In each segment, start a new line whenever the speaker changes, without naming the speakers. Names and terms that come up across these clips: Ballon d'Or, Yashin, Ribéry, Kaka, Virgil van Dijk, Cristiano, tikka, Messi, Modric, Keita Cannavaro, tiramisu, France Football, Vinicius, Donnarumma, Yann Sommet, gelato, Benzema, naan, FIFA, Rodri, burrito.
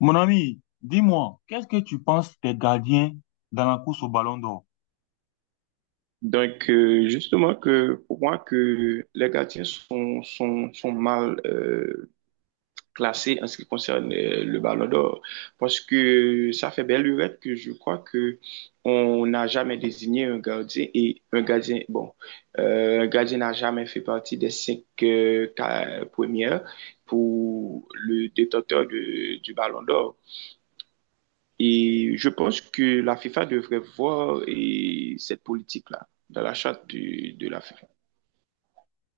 Mon ami, dis-moi, qu'est-ce que tu penses des gardiens dans la course au Ballon d'Or?
Justement, que pour moi, que les gardiens sont mal classés en ce qui concerne le Ballon d'Or, parce que ça fait belle lurette que je crois que on n'a jamais désigné un gardien et un gardien, bon, un gardien n'a jamais fait partie des cinq premières pour le du Ballon d'Or. Et je pense que la FIFA devrait voir et cette politique-là dans la charte de la FIFA.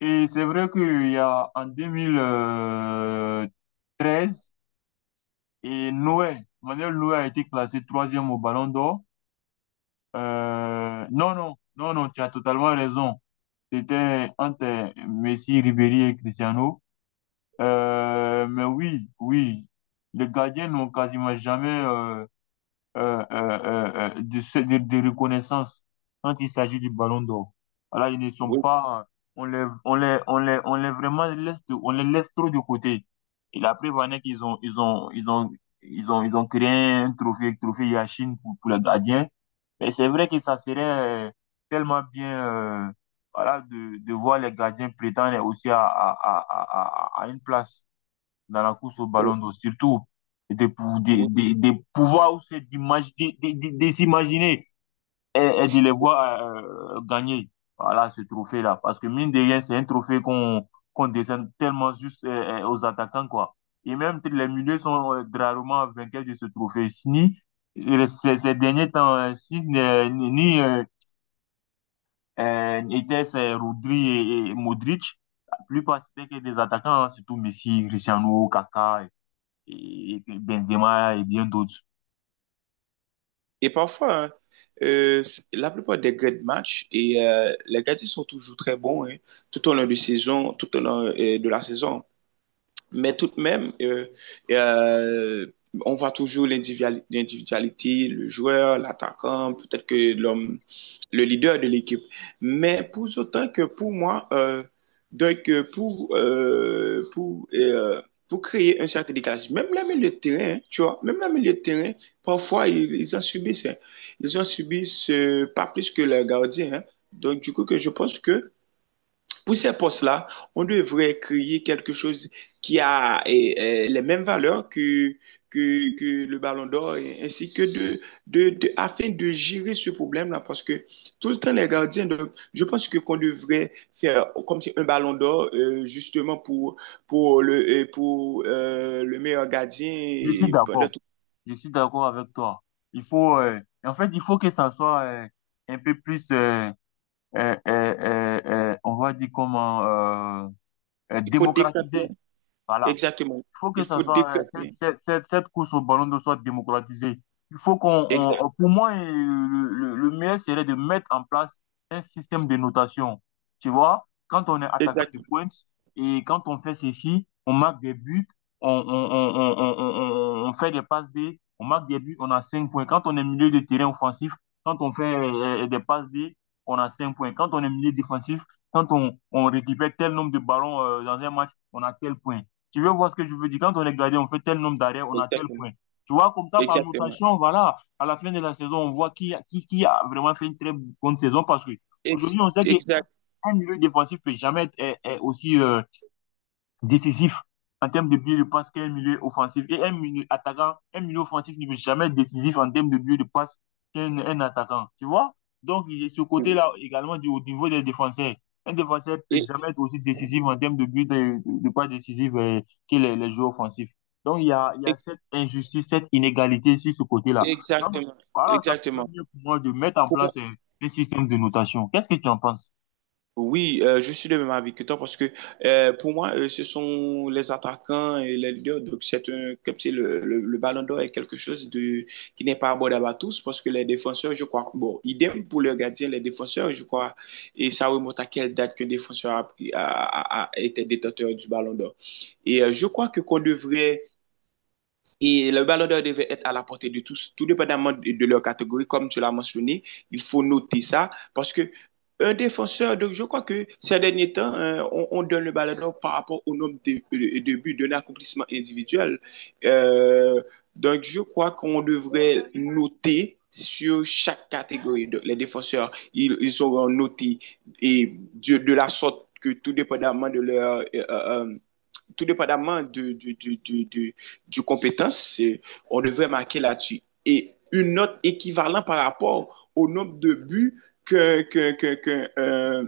Et c'est vrai qu'il y a en 2013, et Noé, Manuel Noé a été classé troisième au Ballon d'Or. Non, non, non, non, tu as totalement raison. C'était entre Messi, Ribéry et Cristiano. Mais oui, oui, les gardiens n'ont quasiment jamais de reconnaissance quand il s'agit du Ballon d'Or. Voilà, ils ne sont
Oui,
pas, on les, on les, on les, on les on les laisse trop de côté. Et la preuve en est qu'ils ont, ils ont, ils ont, ils ont, ils ont créé un trophée, trophée Yachine pour les gardiens. Mais c'est vrai que ça serait euh, tellement bien, euh, voilà, de voir les gardiens prétendre aussi à une place dans la course au
euh,
ballon d'or, surtout
oui.
de pouvoir se de s'imaginer et de les voir gagner voilà, ce trophée-là. Parce que mine de rien, c'est un trophée qu'on décerne tellement juste aux attaquants, quoi. Et même les milieux sont rarement vainqueurs de ce trophée. Ni ces derniers temps, ni Sini, ni était c'est Rodri et Modric. La plupart, c'était que des attaquants, hein, surtout Messi, Cristiano, Kaka, et Benzema et bien d'autres.
Et parfois, hein, la plupart des grands matchs, et les gardiens sont toujours très bons, hein, tout au long de saison, tout au long de la saison. Mais tout de même, euh, on voit toujours l'individualité, le joueur, l'attaquant, peut-être que l'homme le leader de l'équipe. Mais pour autant que pour moi, donc euh, pour, euh, pour, euh, pour créer un cercle de même la milieu de terrain, hein, tu vois, même la milieu de terrain, parfois ils ont subi ça. Ils ont subi ce, pas plus que le gardien, hein. Donc du coup, que je pense que pour ces postes-là, on devrait créer quelque chose qui a les mêmes valeurs que le Ballon d'Or, ainsi que afin de gérer ce problème-là, parce que tout le temps, les gardiens, donc, je pense que qu'on devrait faire comme si un Ballon d'Or, justement, pour le, pour, le meilleur gardien,
Je suis
et pendant
d'accord.
tout.
Je suis d'accord avec toi. Il faut, en fait, il faut que ça soit un peu plus, on va dire comment, euh,
Il faut décanter,
démocratisé. Voilà.
exactement.
Faut que
Il
ça
faut
soit,
décanter,
cette course au ballon d'eau soit démocratisée. Il faut qu'on,
exact,
on- pour moi, le meilleur serait de mettre en place un système de notation. Tu vois, quand on est attaquant de
exactement,
pointe et quand on fait ceci, on marque des buts, on fait des passes D, on marque des buts, on a 5 points. Quand on est milieu de terrain offensif, quand on fait des passes D, on a 5 points. Quand on est milieu défensif, quand on récupère tel nombre de ballons dans un match, on a tel point. Tu veux voir ce que je veux dire? Quand on est gardé, on fait tel nombre d'arrêts, on a tel
exactement,
point. Tu vois, comme ça, par
exactement,
notation, voilà, à la fin de la saison, on voit qui a vraiment fait une très bonne saison parce que aujourd'hui, on sait
Exact.
qu'un milieu défensif ne peut jamais être aussi décisif en termes de but de passe qu'un milieu offensif. Et un milieu attaquant, un milieu offensif ne peut jamais être décisif en termes de but de passe qu'un un attaquant. Tu vois? Donc, il y a ce
Oui.
côté-là également au niveau des défenseurs. Un défenseur ne peut jamais être aussi décisif en termes de but de passe décisif que les joueurs offensifs. Donc, il y a
Ex-
cette injustice, cette inégalité sur ce côté-là. Donc,
Exactement,
voilà, ça serait
exactement.
mieux pour moi de mettre en
Pour
place
moi,
un système de notation. Qu'est-ce que tu en penses?
oui, je suis de même avis que toi parce que pour moi, ce sont les attaquants et les leaders. Donc, c'est un, comme si le ballon d'or est quelque chose de, qui n'est pas abordable à tous parce que les défenseurs, je crois, bon, idem pour le gardien, les défenseurs, je crois, et ça remonte à quelle date qu'un défenseur a, pris- a, a- a été détenteur du ballon d'or. Et je crois que qu'on devrait. Et le ballon d'or devait être à la portée de tous, tout dépendamment de leur catégorie, comme tu l'as mentionné. Il faut noter ça parce que un défenseur, donc je crois que ces derniers temps, hein, on donne le ballon d'or par rapport au nombre de buts, d'un accomplissement individuel. Euh, donc je crois qu'on devrait noter sur chaque catégorie. Donc, les défenseurs, ils auront noté et de la sorte que tout dépendamment de leur tout dépendamment de du compétence, on devrait marquer là-dessus. Et une note équivalente par rapport au nombre de buts qu'un que,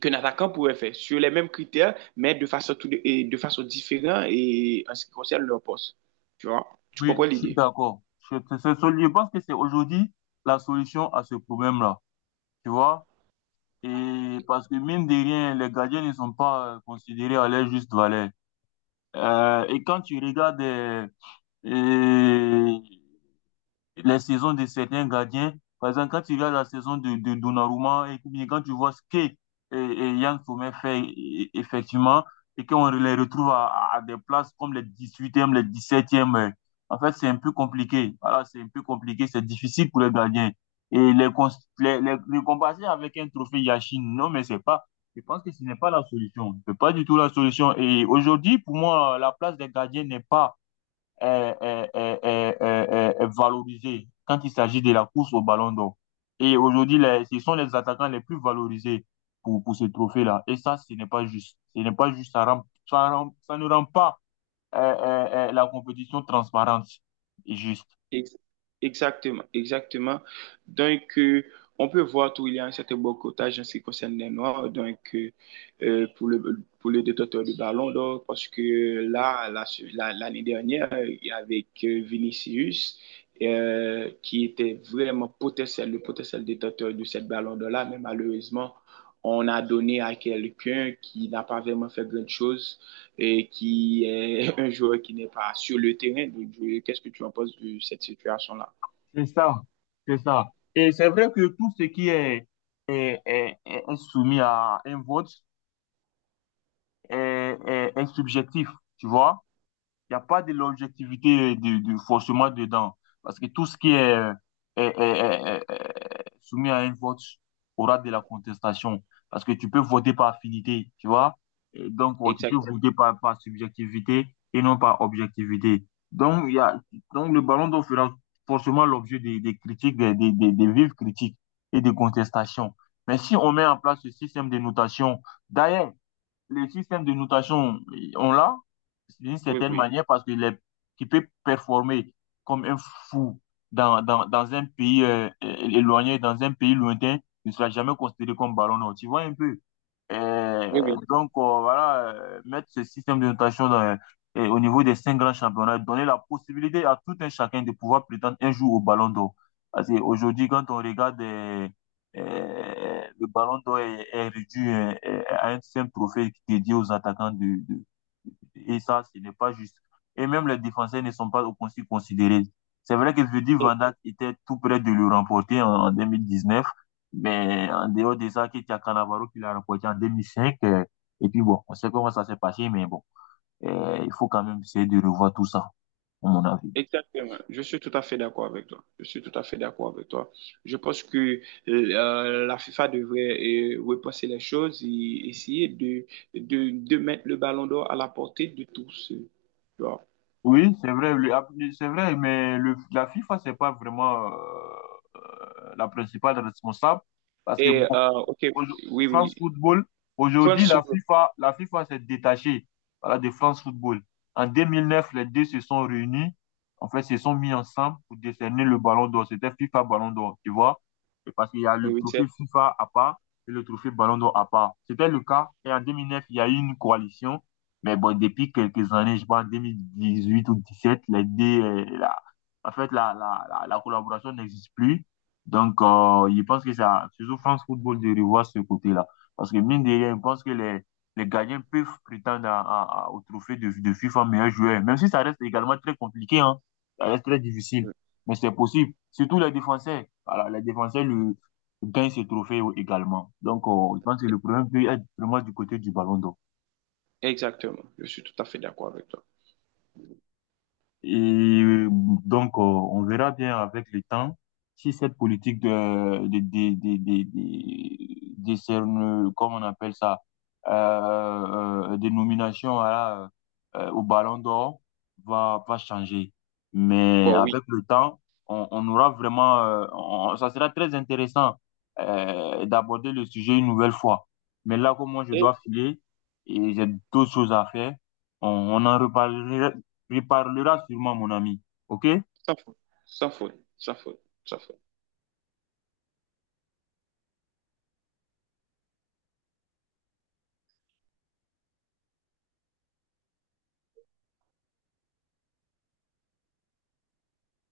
qu'un attaquant pourrait faire, sur les mêmes critères, mais de façon, tout, et de façon différente et en ce qui concerne leur poste. Tu vois? Tu comprends
Oui, je suis
l'idée?
d'accord. Je pense que c'est aujourd'hui la solution à ce problème-là, tu vois? Et parce que mine de rien, les gardiens ne sont pas considérés à leur juste valeur. Et quand tu regardes euh, les saisons de certains gardiens. Par exemple, quand tu regardes la saison de Donnarumma et puis quand tu vois et Yann Sommet fait effectivement et qu'on les retrouve à des places comme les 18e les 17e en fait, c'est un peu compliqué. Voilà, c'est un peu compliqué, c'est difficile pour les gardiens. Et les, cons- les comparer avec un trophée Yashin, non, mais c'est pas, je pense que ce n'est pas la solution. C'est pas du tout la solution. Et aujourd'hui, pour moi, la place des gardiens n'est pas est valorisé quand il s'agit de la course au Ballon d'Or. Et aujourd'hui, ce sont les attaquants les plus valorisés pour ce trophée-là. Et ça, ce n'est pas juste. Ce n'est pas juste. Ça ne rend pas la compétition transparente et juste.
Ex- Exactement, exactement. Donc, on peut voir qu'il y a un certain boycottage en ce qui concerne les Noirs, donc, pour le détenteur du ballon d'or, parce que là, l'année dernière, avec Vinicius, qui était vraiment potentiel, le potentiel détenteur de cette ballon d'or-là, mais malheureusement, on a donné à quelqu'un qui n'a pas vraiment fait grand chose et qui est un joueur qui n'est pas sur le terrain. Donc, je- qu'est-ce que tu en penses de cette situation-là?
C'est ça. C'est ça. Et c'est vrai que tout ce qui est soumis à un vote est subjectif, tu vois. Il n'y a pas de l'objectivité de forcément dedans. Parce que tout ce qui est soumis à un vote aura de la contestation. Parce que tu peux voter par affinité, tu vois? Et donc, oh, tu peux
Exactement.
voter par subjectivité et non par objectivité. Donc, donc le ballon d'or fera forcément l'objet des critiques, des vives critiques et des contestations. Mais si on met en place ce système de notation, d'ailleurs, le système de notation, on l'a d'une
Oui,
certaine
oui.
manière parce qu'il peut performer comme un fou dans un pays éloigné, dans un pays lointain, il ne sera jamais considéré comme ballon d'or. Tu vois un peu.
Oui, oui.
Donc, voilà, mettre ce système de notation au niveau des cinq grands championnats, donner la possibilité à tout un chacun de pouvoir prétendre un jour au ballon d'or. Parce qu'aujourd'hui, quand on regarde le ballon d'or est réduit à un simple trophée dédié aux attaquants. Et ça, ce n'est pas juste. Et même les défenseurs ne sont pas aussi considérés. C'est vrai que Virgil
E-
van Dijk était tout près de le remporter en 2019, mais en dehors de ça, Keita Cannavaro qui l'a remporté en 2005. Et puis bon, on sait comment ça s'est passé, mais bon, il faut quand même essayer de revoir tout ça, à mon avis.
Exactement. Je suis tout à fait d'accord avec toi. Je suis tout à fait d'accord avec toi. Je pense que la FIFA devrait repenser les choses et essayer de mettre le ballon d'or à la portée de tous. Tu vois.
Oui, c'est vrai, c'est vrai, mais la FIFA, c'est pas vraiment la principale responsable parce que
Et,
bon,
OK,
aujo-
oui, oui.
France Football,
Faut le
aujourd'hui,
soulever.
la FIFA s'est détachée, voilà, de France Football. En 2009, les deux se sont réunis, en fait, se sont mis ensemble pour décerner le ballon d'or. C'était FIFA Ballon d'or, tu vois? Et parce qu'il y a le
Oui, c'est-
trophée FIFA à part et le trophée Ballon d'or à part. C'était le cas. Et en 2009, il y a eu une coalition. Mais bon, depuis quelques années, je pense en 2018 ou 2017, les deux, en fait, la collaboration n'existe plus. Donc, je pense que ça, surtout France Football, de revoir ce côté-là. Parce que mine de rien, je pense que les gardiens peuvent prétendre au trophée de FIFA meilleur joueur, même si ça reste également très compliqué, hein. Ça reste très difficile. Mais c'est possible. Surtout les défenseurs. Voilà, les défenseurs gagnent ce trophée également. Donc, je pense que le problème peut être vraiment du côté du Ballon d'Or.
Exactement. Je suis tout à fait d'accord avec toi.
Et donc, on verra bien avec le temps si cette politique comment on appelle ça, euh, de nomination au Ballon d'Or va changer. Mais
Bon, oui.
avec le temps, on aura vraiment, ça sera très intéressant d'aborder le sujet une nouvelle fois. Mais là, comme moi, je dois filer et j'ai d'autres choses à faire, on en reparlera sûrement, mon ami. OK?
Sans faute, sans faute, sans faute, sans faute.